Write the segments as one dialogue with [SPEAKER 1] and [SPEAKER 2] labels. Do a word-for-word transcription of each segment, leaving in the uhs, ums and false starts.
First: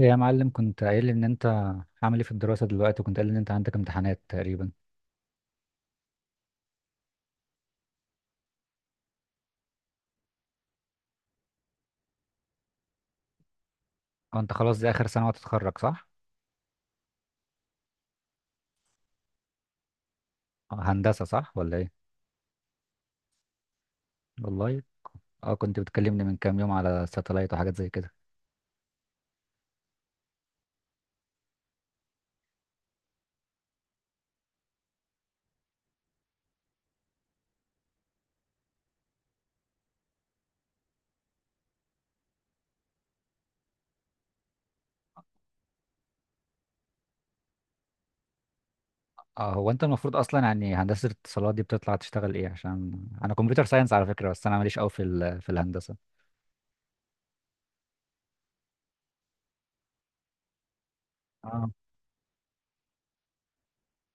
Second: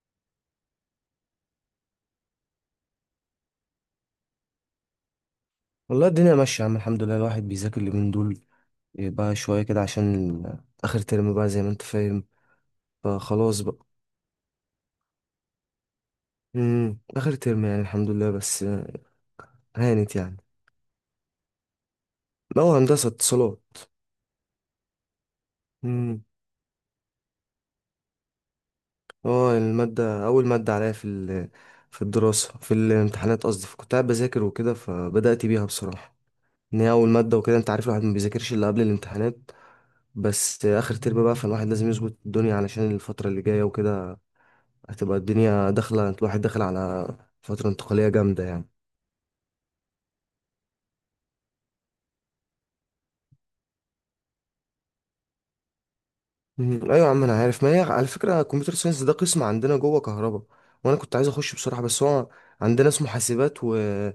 [SPEAKER 1] إيه يا معلم، كنت قايل لي ان انت عامل ايه في الدراسة دلوقتي، وكنت قايل لي ان انت عندك امتحانات تقريبا.
[SPEAKER 2] والله الدنيا ماشية يا عم، الحمد لله. الواحد بيذاكر اليومين دول إيه بقى شوية كده عشان آخر ترم بقى زي ما أنت فاهم، فخلاص بقى.
[SPEAKER 1] اه، انت خلاص دي اخر سنة وتتخرج، صح؟
[SPEAKER 2] مم. آخر ترم يعني، الحمد لله. بس هانت يعني.
[SPEAKER 1] آه، هندسة، صح ولا ايه؟
[SPEAKER 2] هو هندسة اتصالات.
[SPEAKER 1] والله. اه، كنت
[SPEAKER 2] مم.
[SPEAKER 1] بتكلمني من كام يوم على ساتلايت وحاجات زي كده.
[SPEAKER 2] هو المادة أول مادة عليا في ال- في الدراسة، في الامتحانات قصدي، فكنت قاعد بذاكر وكده فبدأت بيها بصراحة، إن هي أول مادة وكده. أنت عارف الواحد ما بيذاكرش إلا قبل الامتحانات، بس آخر ترم بقى فالواحد لازم يظبط الدنيا علشان الفترة اللي جاية وكده. هتبقى الدنيا داخلة، الواحد داخل على فترة انتقالية جامدة يعني.
[SPEAKER 1] اه، هو انت المفروض اصلا، يعني هندسة الاتصالات دي بتطلع تشتغل ايه؟ عشان انا كمبيوتر ساينس على فكرة، بس انا ماليش قوي في ال... في الهندسة.
[SPEAKER 2] مم. أيوة يا عم أنا عارف. ما هي على فكرة كمبيوتر ساينس ده قسم عندنا جوه كهرباء، وأنا كنت عايز أخش
[SPEAKER 1] اه.
[SPEAKER 2] بصراحة، بس هو عندنا اسمه حاسبات واسمه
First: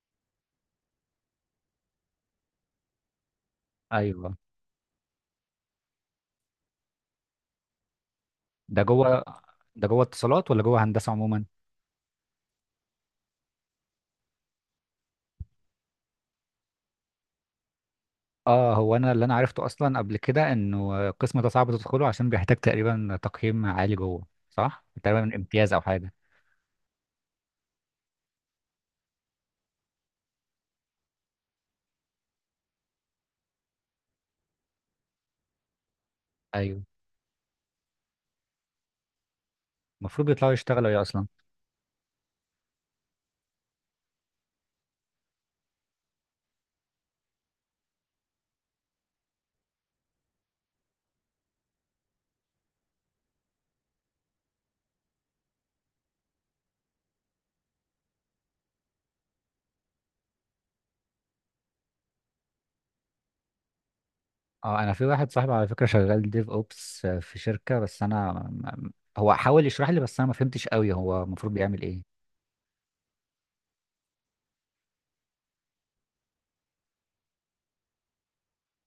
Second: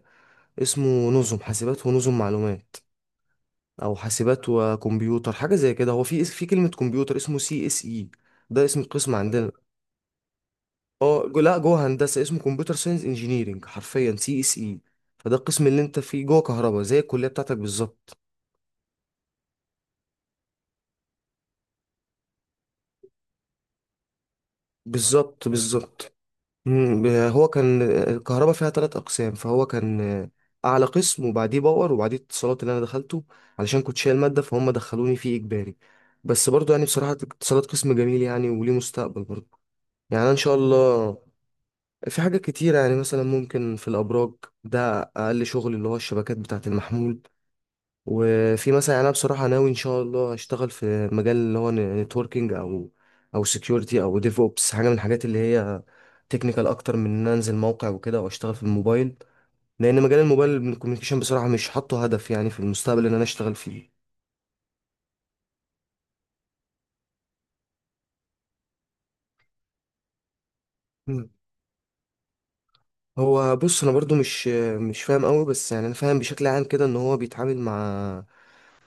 [SPEAKER 2] نظم حاسبات ونظم معلومات، أو
[SPEAKER 1] ايوه.
[SPEAKER 2] حاسبات وكمبيوتر، حاجة زي كده. هو في اس- في كلمة كمبيوتر اسمه سي اس إي. ده اسم
[SPEAKER 1] ده جوه
[SPEAKER 2] القسم عندنا.
[SPEAKER 1] ده جوه اتصالات ولا جوه هندسة
[SPEAKER 2] اه جو-
[SPEAKER 1] عموما؟
[SPEAKER 2] لا، جوه هندسة اسمه كمبيوتر ساينس انجينيرنج، حرفيا سي اس إي. فده القسم اللي أنت فيه جوه كهرباء زي الكلية بتاعتك بالظبط.
[SPEAKER 1] اه، هو انا اللي انا عرفته اصلا قبل كده، انه القسم ده صعب تدخله عشان بيحتاج تقريبا تقييم عالي جوه، صح؟ تقريبا
[SPEAKER 2] بالظبط
[SPEAKER 1] امتياز او حاجه.
[SPEAKER 2] بالظبط. مم، هو كان الكهرباء فيها ثلاث اقسام، فهو كان اعلى قسم، وبعديه باور، وبعديه اتصالات اللي انا دخلته علشان كنت شايل ماده، فهم دخلوني فيه اجباري. بس برضو
[SPEAKER 1] ايوه.
[SPEAKER 2] يعني بصراحه اتصالات قسم جميل يعني، وليه مستقبل برضو. يعني
[SPEAKER 1] المفروض
[SPEAKER 2] أنا ان
[SPEAKER 1] بيطلعوا
[SPEAKER 2] شاء
[SPEAKER 1] يشتغلوا ايه
[SPEAKER 2] الله،
[SPEAKER 1] اصلا؟
[SPEAKER 2] في حاجات كتيره يعني. مثلا ممكن في الابراج، ده اقل شغل، اللي هو الشبكات بتاعه المحمول. وفي مثلا، انا بصراحه ناوي ان شاء الله اشتغل في مجال اللي هو نتوركينج، او او سكيورتي، او ديف اوبس، حاجه من الحاجات اللي هي تكنيكال اكتر من ان أنا انزل موقع وكده واشتغل في الموبايل، لان مجال الموبايل الكوميونيكيشن بصراحه مش حاطه هدف يعني في المستقبل ان انا اشتغل فيه.
[SPEAKER 1] اه، انا في واحد صاحبي على فكره شغال ديف اوبس في شركه، بس انا م- م- هو حاول يشرح لي بس انا ما فهمتش قوي هو
[SPEAKER 2] مم.
[SPEAKER 1] المفروض بيعمل ايه.
[SPEAKER 2] هو بص انا برضو مش مش فاهم قوي، بس يعني انا فاهم بشكل عام كده ان هو بيتعامل مع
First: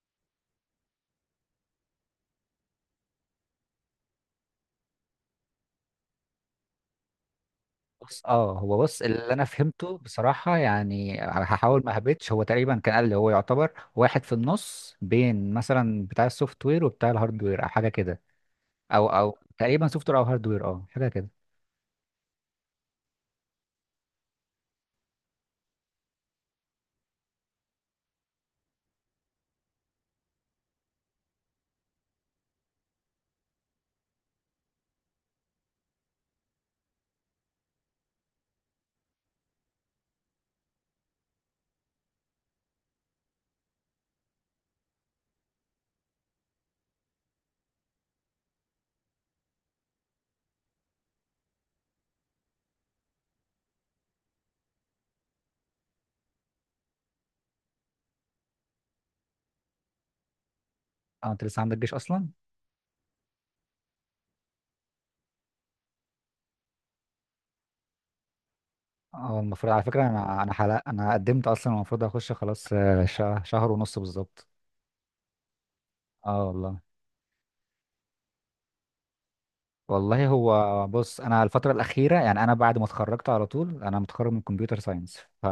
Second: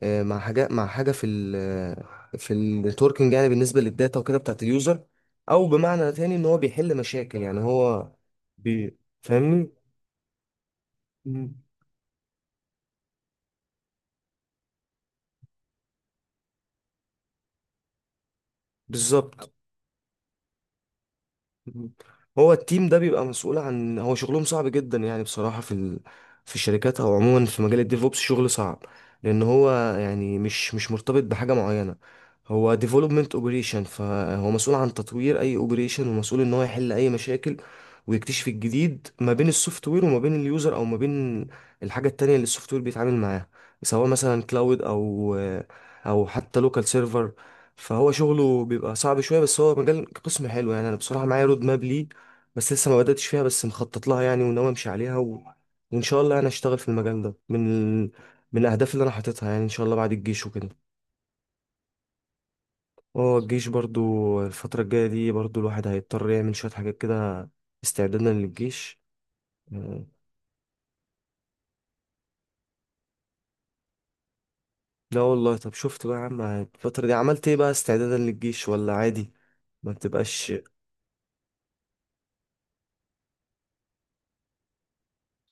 [SPEAKER 2] آه، مع حاجه مع حاجه في ال آه، في النتوركينج يعني، بالنسبه للداتا وكده بتاعت اليوزر. او بمعنى تاني ان هو بيحل مشاكل يعني. هو
[SPEAKER 1] بص، اه، هو
[SPEAKER 2] بي
[SPEAKER 1] بص اللي انا
[SPEAKER 2] فاهمني.
[SPEAKER 1] فهمته بصراحه، يعني
[SPEAKER 2] مم.
[SPEAKER 1] هحاول ما هبتش، هو تقريبا كان قال لي هو يعتبر واحد في النص بين مثلا بتاع السوفت وير وبتاع الهارد وير او حاجه كده. او او
[SPEAKER 2] بالظبط.
[SPEAKER 1] تقريبا سوفت وير او هاردوير، اه، حاجه كده.
[SPEAKER 2] مم. هو التيم ده بيبقى مسؤول عن، هو شغلهم صعب جدا يعني بصراحة، في ال... في الشركات، او عموما في مجال الديفوبس شغل صعب، لان هو يعني مش مش مرتبط بحاجة معينة. هو ديفلوبمنت اوبريشن، فهو مسؤول عن تطوير اي اوبريشن، ومسؤول ان هو يحل اي مشاكل، ويكتشف الجديد ما بين السوفت وير وما بين اليوزر، او ما بين الحاجة التانية اللي السوفت وير بيتعامل معاها، سواء مثلا كلاود او او حتى لوكال سيرفر. فهو شغله بيبقى صعب شويه، بس هو مجال قسم حلو يعني. انا بصراحه معايا رود ماب ليه، بس لسه ما بداتش فيها، بس مخطط لها يعني، وناوي امشي عليها و... وان شاء الله انا اشتغل في المجال ده، من من الاهداف اللي انا حاططها يعني، ان شاء الله بعد الجيش وكده.
[SPEAKER 1] اه، انت لسه عندك جيش اصلا؟
[SPEAKER 2] اه الجيش برضو الفتره الجايه دي، برضو الواحد هيضطر يعمل شويه حاجات كده استعدادا للجيش.
[SPEAKER 1] اه، المفروض على فكره،
[SPEAKER 2] آه،
[SPEAKER 1] انا انا حلق، انا قدمت اصلا، المفروض اخش خلاص، آه، شه- شهر ونص بالظبط.
[SPEAKER 2] لا والله. طب شفت بقى يا عم
[SPEAKER 1] اه، والله.
[SPEAKER 2] الفتره دي عملت ايه بقى استعدادا للجيش، ولا عادي ما
[SPEAKER 1] والله،
[SPEAKER 2] بتبقاش؟
[SPEAKER 1] هو بص، انا الفتره الاخيره يعني، انا بعد ما اتخرجت على طول، انا متخرج من كمبيوتر ساينس، ف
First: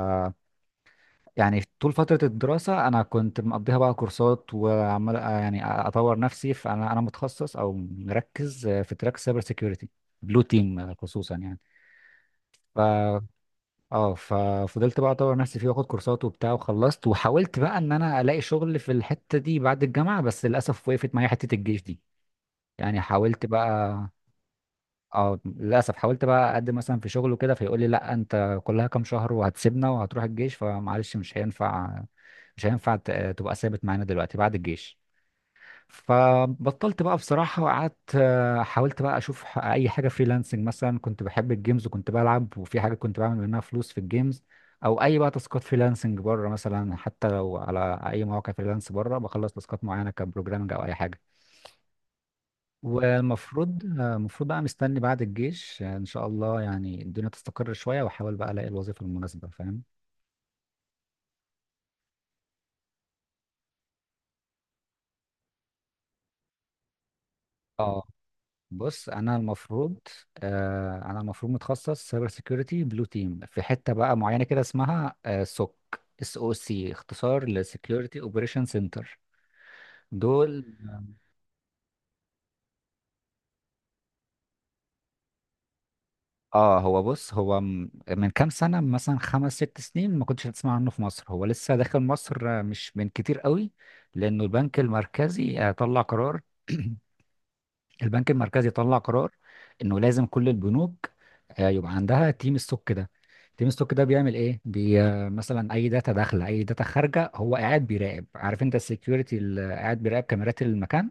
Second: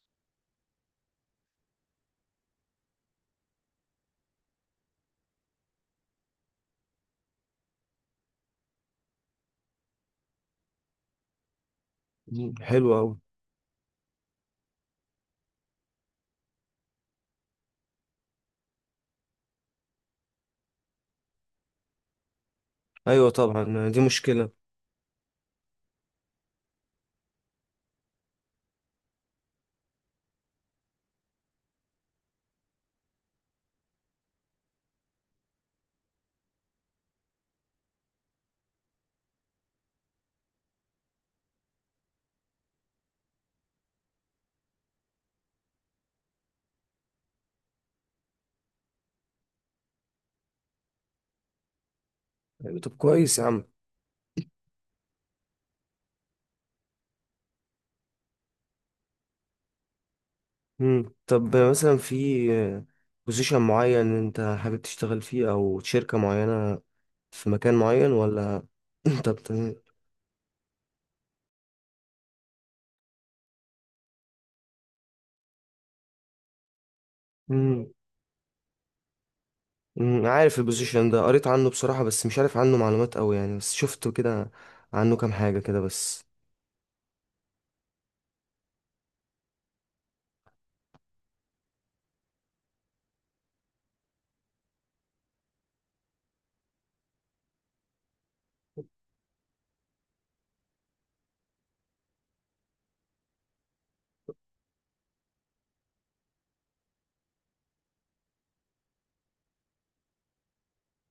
[SPEAKER 1] يعني طول فتره الدراسه انا كنت مقضيها بقى كورسات، وعمال آه، يعني اطور نفسي، فانا انا متخصص او مركز آه، في تراك سايبر سيكيورتي بلو تيم خصوصا،
[SPEAKER 2] حلوه قوي.
[SPEAKER 1] يعني. اه، ففضلت بقى اطور نفسي فيه، واخد كورسات وبتاع وخلصت، وحاولت بقى ان انا الاقي شغل في الحته دي بعد الجامعه، بس للاسف وقفت معايا حته الجيش دي. يعني
[SPEAKER 2] ايوه
[SPEAKER 1] حاولت
[SPEAKER 2] طبعا،
[SPEAKER 1] بقى.
[SPEAKER 2] دي مشكله.
[SPEAKER 1] اه، للاسف حاولت بقى اقدم مثلا في شغل وكده، فيقول لي لا انت كلها كام شهر وهتسيبنا وهتروح الجيش، فمعلش مش هينفع. مش هينفع ت- تبقى ثابت معانا دلوقتي بعد الجيش. فبطلت بقى بصراحة، وقعدت آه، حاولت بقى أشوف ح- أي حاجة فريلانسنج مثلا، كنت بحب الجيمز وكنت بلعب، وفي حاجة كنت بعمل منها فلوس في الجيمز، أو أي بقى تاسكات فريلانسنج بره مثلا، حتى لو على أي مواقع فريلانس بره بخلص تاسكات معينة كبروجرامنج أو أي حاجة.
[SPEAKER 2] طب كويس يا عم.
[SPEAKER 1] والمفروض، آه، المفروض بقى مستني بعد الجيش، آه، إن شاء الله يعني الدنيا تستقر شوية، وأحاول بقى ألاقي الوظيفة المناسبة، فاهم.
[SPEAKER 2] مم. طب مثلا في بوزيشن معين انت حابب تشتغل فيه، او شركة معينة في مكان
[SPEAKER 1] اه،
[SPEAKER 2] معين، ولا
[SPEAKER 1] بص،
[SPEAKER 2] انت
[SPEAKER 1] انا
[SPEAKER 2] بت...
[SPEAKER 1] المفروض، آه انا المفروض متخصص سايبر سيكيورتي بلو تيم في حته بقى معينه كده اسمها آه سوك، اس او سي، اختصار
[SPEAKER 2] مم.
[SPEAKER 1] لسكيورتي اوبريشن سنتر.
[SPEAKER 2] مم. عارف
[SPEAKER 1] دول.
[SPEAKER 2] البوزيشن ده، قريت عنه بصراحة بس مش عارف عنه معلومات قوي يعني، بس شفته كده عنه كام حاجة كده بس.
[SPEAKER 1] اه، هو بص، هو م- من كام سنه، مثلا خمس ست سنين، ما كنتش هتسمع عنه في مصر، هو لسه داخل مصر آه، مش من كتير قوي. لانه البنك المركزي آه، طلع قرار البنك المركزي طلع قرار انه لازم كل البنوك آه، يبقى عندها تيم ستوك ده. تيم ستوك ده بيعمل ايه؟ بي آه، مثلا اي داتا داخله، اي داتا خارجه، هو قاعد بيراقب. عارف انت السكيورتي اللي قاعد بيراقب كاميرات المكان؟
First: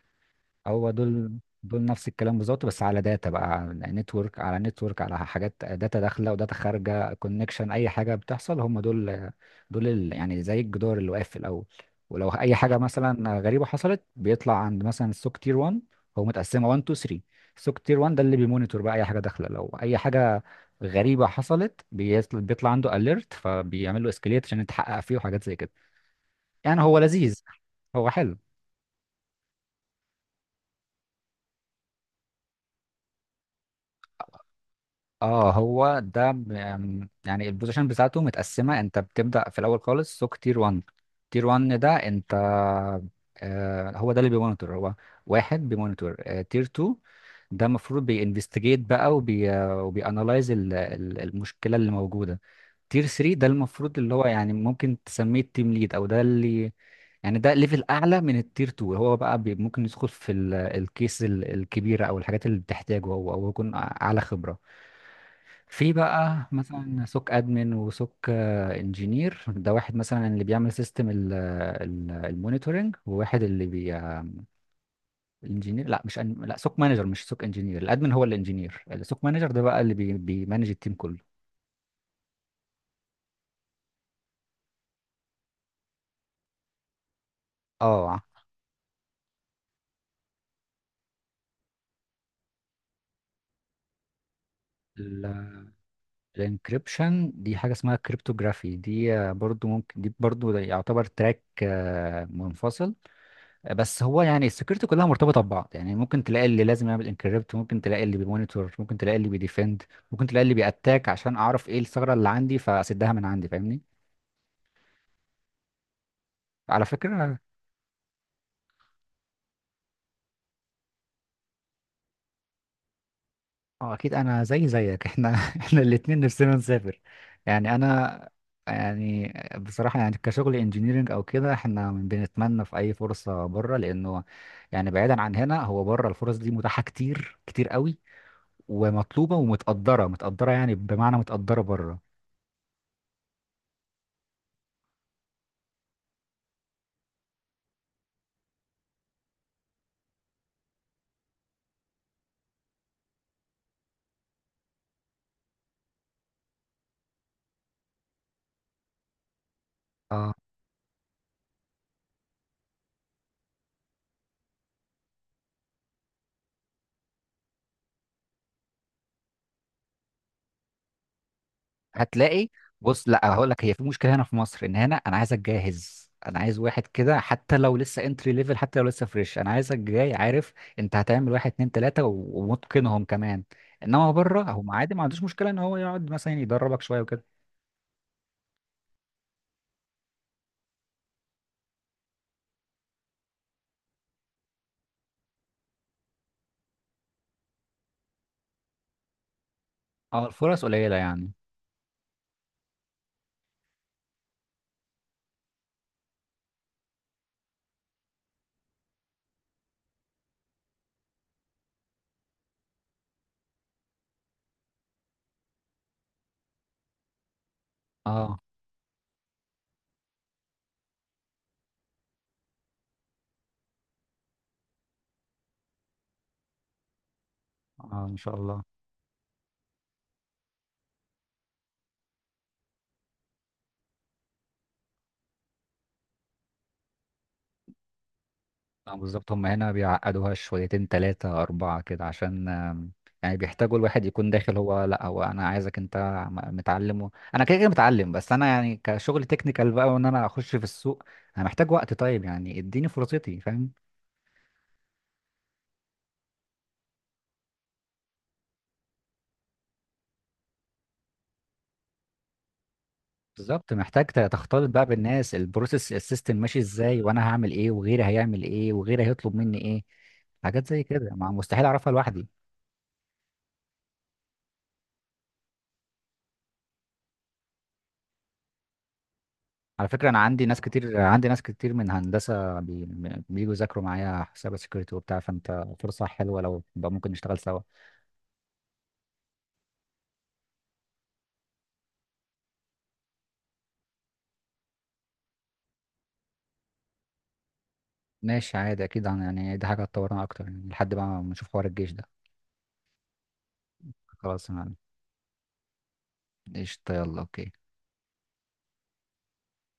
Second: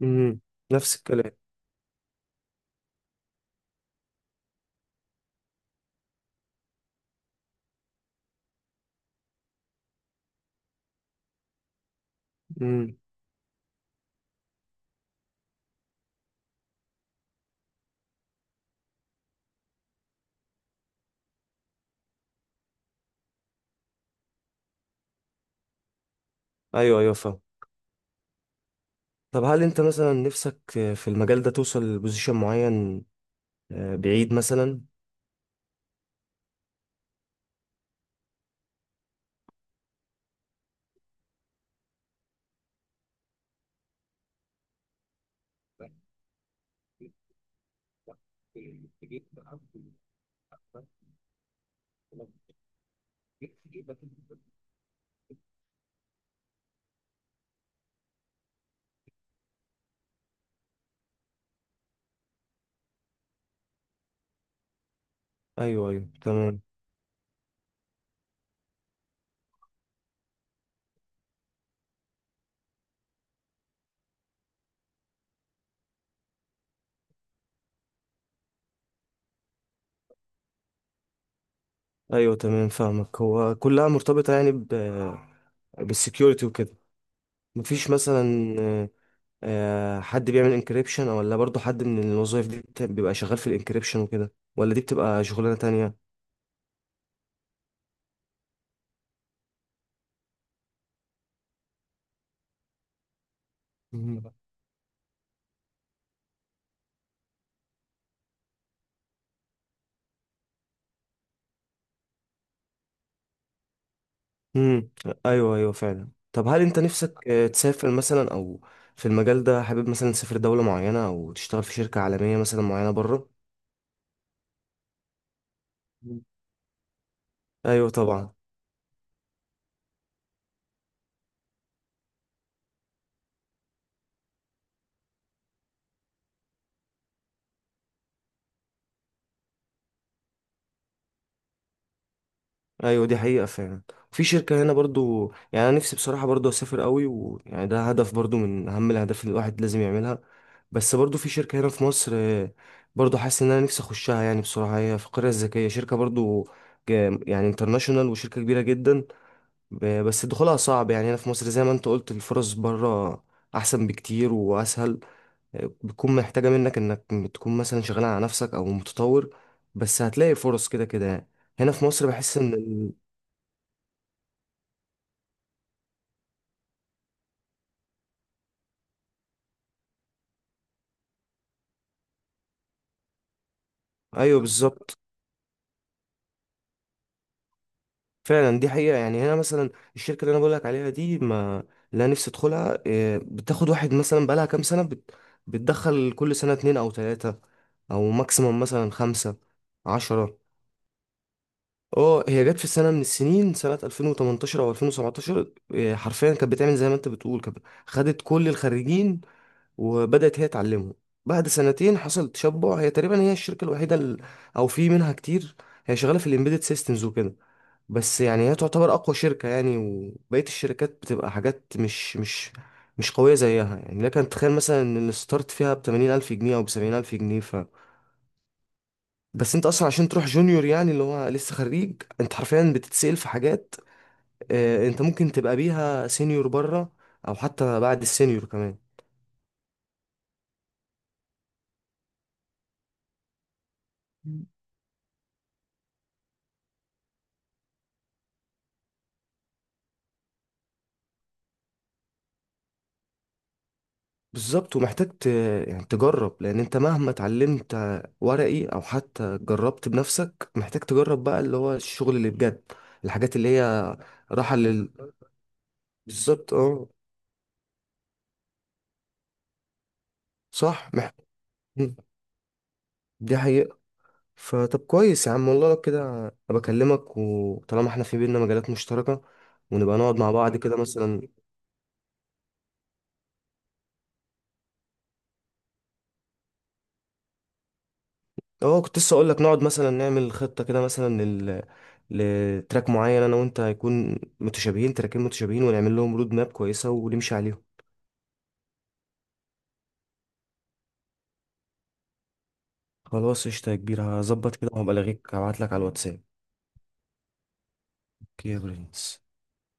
[SPEAKER 2] مم.
[SPEAKER 1] هو
[SPEAKER 2] نفس الكلام.
[SPEAKER 1] دول. دول نفس الكلام بالظبط، بس على داتا بقى، نتورك، على نتورك، على حاجات داتا داخله وداتا خارجه، كونكشن، اي حاجه بتحصل، هم دول. دول ال- يعني زي الجدار اللي واقف في الاول. ولو اي حاجه
[SPEAKER 2] مم.
[SPEAKER 1] مثلا غريبه حصلت، بيطلع عند مثلا السوك تير وان. هو متقسمه وان، تو، تري. السوك تير وان ده اللي بيمونيتور بقى اي حاجه داخله، لو اي حاجه غريبه حصلت بيطل- بيطلع عنده اليرت، فبيعمل له اسكليت عشان يتحقق فيه وحاجات زي كده. يعني هو
[SPEAKER 2] ايوه ايوه فاهم.
[SPEAKER 1] لذيذ. هو حلو.
[SPEAKER 2] طب هل انت مثلا نفسك في المجال ده توصل لبوزيشن معين آه، بعيد مثلا؟
[SPEAKER 1] اه، هو ده ب- أم، يعني البوزيشن بتاعته متقسمه. انت بتبدا في الاول خالص سوق تير وان. تير وان ده انت، آه هو ده اللي بيمونيتور. هو واحد بيمونيتور. آه، تير تو ده المفروض بينفستيجيت بقى، وبي وبيانالايز المشكله اللي موجوده. تير تري ده المفروض اللي هو، يعني ممكن تسميه التيم ليد، او ده اللي يعني ده ليفل اعلى من التير تو، هو بقى بي- ممكن يدخل في ال- الكيس ال- الكبيره، او الحاجات اللي بتحتاجه هو، او يكون اعلى خبره.
[SPEAKER 2] ايوه
[SPEAKER 1] في
[SPEAKER 2] ايوه
[SPEAKER 1] بقى
[SPEAKER 2] تمام.
[SPEAKER 1] مثلا سوك ادمن وسوك انجينير، ده واحد مثلا اللي بيعمل سيستم المونيتورنج، وواحد اللي بي الانجينير، لا مش أن... لا، سوك مانجر مش سوك انجينير، الادمن هو الانجينير، السوك مانجر ده بقى اللي بي... بيمانج التيم كله.
[SPEAKER 2] ايوه تمام فاهمك. هو كلها مرتبطة يعني بالسكيورتي وكده. مفيش
[SPEAKER 1] اه،
[SPEAKER 2] مثلا آه، آه، حد بيعمل انكريبشن، ولا برضو حد من الوظائف دي بت- بيبقى شغال في الانكريبشن وكده، ولا دي بتبقى شغلانة تانية؟
[SPEAKER 1] الانكريبشن دي حاجه اسمها كريبتوغرافي، دي آه، برضو ممكن، دي برضو ده يعتبر تراك آه، منفصل. بس هو
[SPEAKER 2] مم.
[SPEAKER 1] يعني السكيورتي كلها مرتبطه ببعض، يعني ممكن تلاقي اللي لازم يعمل انكريبت، ممكن تلاقي اللي بيمونيتور، ممكن تلاقي اللي بيديفند، ممكن تلاقي اللي بيأتاك عشان اعرف ايه الثغره اللي عندي فاسدها من عندي، فاهمني.
[SPEAKER 2] مم. ايوه ايوه فعلا. طب هل انت
[SPEAKER 1] على
[SPEAKER 2] نفسك
[SPEAKER 1] فكره.
[SPEAKER 2] آه، تسافر مثلا، او في المجال ده حابب مثلا تسافر دولة معينة او تشتغل في شركة عالمية مثلا معينة بره؟
[SPEAKER 1] اه، اكيد انا زي زيك احنا احنا الاتنين نفسنا نسافر. يعني
[SPEAKER 2] ايوه
[SPEAKER 1] انا،
[SPEAKER 2] طبعا.
[SPEAKER 1] يعني بصراحه، يعني كشغل انجينيرنج او كده احنا بنتمنى في اي فرصه بره، لانه يعني بعيدا عن هنا، هو بره الفرص دي متاحه كتير كتير قوي، ومطلوبه ومتقدره، متقدره يعني، بمعنى متقدره بره.
[SPEAKER 2] ايوه دي حقيقة فعلا. في شركة هنا برضو، يعني انا نفسي بصراحة برضو اسافر قوي، ويعني ده هدف برضو من اهم الاهداف اللي الواحد لازم يعملها. بس برضو في شركة هنا في مصر آه، برضو حاسس ان انا نفسي اخشها يعني بصراحة. هي في القرية الذكية شركة برضو جا- يعني انترناشونال، وشركة كبيرة جدا. ب- بس دخولها صعب يعني. هنا في مصر زي ما انت قلت الفرص بره احسن بكتير واسهل. آه، بتكون محتاجة منك انك تكون مثلا شغال على نفسك او متطور، بس هتلاقي فرص كده كده يعني. هنا في مصر بحس
[SPEAKER 1] هتلاقي.
[SPEAKER 2] ان...
[SPEAKER 1] بص، لا هقول لك، هي في مشكله هنا في مصر، ان هنا انا عايزك جاهز، انا عايز واحد كده حتى لو لسه انتري ليفل، حتى لو لسه فريش، انا عايزك جاي، عارف؟ انت هتعمل واحد اتنين تلاته و- ومتقنهم كمان. انما
[SPEAKER 2] ايوه
[SPEAKER 1] بره هو عادي،
[SPEAKER 2] بالظبط.
[SPEAKER 1] ما عندوش مشكله ان هو يقعد مثلا يدربك شويه وكده.
[SPEAKER 2] فعلا دي حقيقه يعني. هنا مثلا الشركه اللي انا بقول لك عليها دي ما، لا نفسي ادخلها. إيه، بتاخد واحد مثلا بقالها كام سنه بت... بتدخل كل سنه اتنين او تلاته، او ماكسيموم مثلا خمسه،
[SPEAKER 1] اه،
[SPEAKER 2] عشرة.
[SPEAKER 1] الفرص قليله يعني.
[SPEAKER 2] اه هي جت في سنه من السنين سنه ألفين وتمنتاشر او ألفين وسبعة عشر، إيه، حرفيا كانت بتعمل زي ما انت بتقول. كانت خدت كل الخريجين، وبدأت هي تعلمهم. بعد سنتين حصل تشبع. هي تقريبا هي الشركة الوحيدة ال- أو في منها كتير. هي شغالة في الإمبيدد سيستمز وكده، بس
[SPEAKER 1] اه.
[SPEAKER 2] يعني هي تعتبر اقوى شركة يعني، وبقية الشركات بتبقى حاجات مش مش مش قوية زيها يعني. لكن تخيل مثلا ان الستارت فيها بتمانين الف جنيه او بسبعين الف جنيه ف
[SPEAKER 1] اه، ان شاء الله.
[SPEAKER 2] بس انت اصلا عشان تروح جونيور، يعني اللي هو لسه خريج، انت حرفيا بتتسأل في حاجات آه، انت ممكن تبقى بيها سينيور بره، او حتى بعد السينيور كمان.
[SPEAKER 1] اه، بالظبط، هم هنا بيعقدوها شويتين تلاتة أربعة كده، عشان آم، يعني بيحتاجوا الواحد يكون داخل. هو لا، هو أنا عايزك أنت م- متعلم و... أنا كده كده متعلم، بس أنا يعني كشغل تكنيكال بقى، وإن أنا أخش في السوق أنا محتاج وقت، طيب يعني إديني فرصتي، فاهم.
[SPEAKER 2] بالظبط. ومحتاج ت... يعني تجرب. لان انت مهما اتعلمت ورقي او حتى جربت بنفسك، محتاج تجرب بقى اللي هو الشغل اللي بجد. الحاجات اللي
[SPEAKER 1] بالظبط،
[SPEAKER 2] هي
[SPEAKER 1] محتاج ت-
[SPEAKER 2] راحة
[SPEAKER 1] تختلط بقى
[SPEAKER 2] لل
[SPEAKER 1] بالناس، البروسيس السيستم
[SPEAKER 2] بالظبط
[SPEAKER 1] ماشي
[SPEAKER 2] اه.
[SPEAKER 1] إزاي، وأنا هعمل إيه وغيري هيعمل إيه وغيري هيطلب مني إيه، حاجات زي
[SPEAKER 2] صح
[SPEAKER 1] كده
[SPEAKER 2] مح...
[SPEAKER 1] ما مستحيل أعرفها
[SPEAKER 2] مم.
[SPEAKER 1] لوحدي.
[SPEAKER 2] دي حقيقة. فطب كويس يا عم والله لو كده. أنا بكلمك وطالما احنا في بينا مجالات مشتركة،
[SPEAKER 1] على
[SPEAKER 2] ونبقى
[SPEAKER 1] فكرة
[SPEAKER 2] نقعد
[SPEAKER 1] أنا
[SPEAKER 2] مع
[SPEAKER 1] عندي
[SPEAKER 2] بعض
[SPEAKER 1] ناس
[SPEAKER 2] كده
[SPEAKER 1] كتير، عندي
[SPEAKER 2] مثلا.
[SPEAKER 1] ناس كتير من هندسة بي... بييجوا يذاكروا معايا حساب سكيورتي وبتاع، فأنت فرصة حلوة لو بقى ممكن نشتغل سوا.
[SPEAKER 2] اه كنت لسه اقول لك نقعد مثلا نعمل خطه كده مثلا لل... لتراك معين انا وانت، هيكون متشابهين، تراكين متشابهين، ونعمل لهم رود ماب كويسه ونمشي عليهم.
[SPEAKER 1] ماشي عادي، أكيد هن- يعني دي حاجة هتطورنا أكتر، يعني لحد ما نشوف حوار الجيش ده.
[SPEAKER 2] خلاص قشطة يا كبير.
[SPEAKER 1] خلاص
[SPEAKER 2] هظبط كده
[SPEAKER 1] أنا.
[SPEAKER 2] وهبقى ألاغيك، هبعتلك على الواتساب.
[SPEAKER 1] قشطة، يلا، أوكي.
[SPEAKER 2] اوكي يا برنس.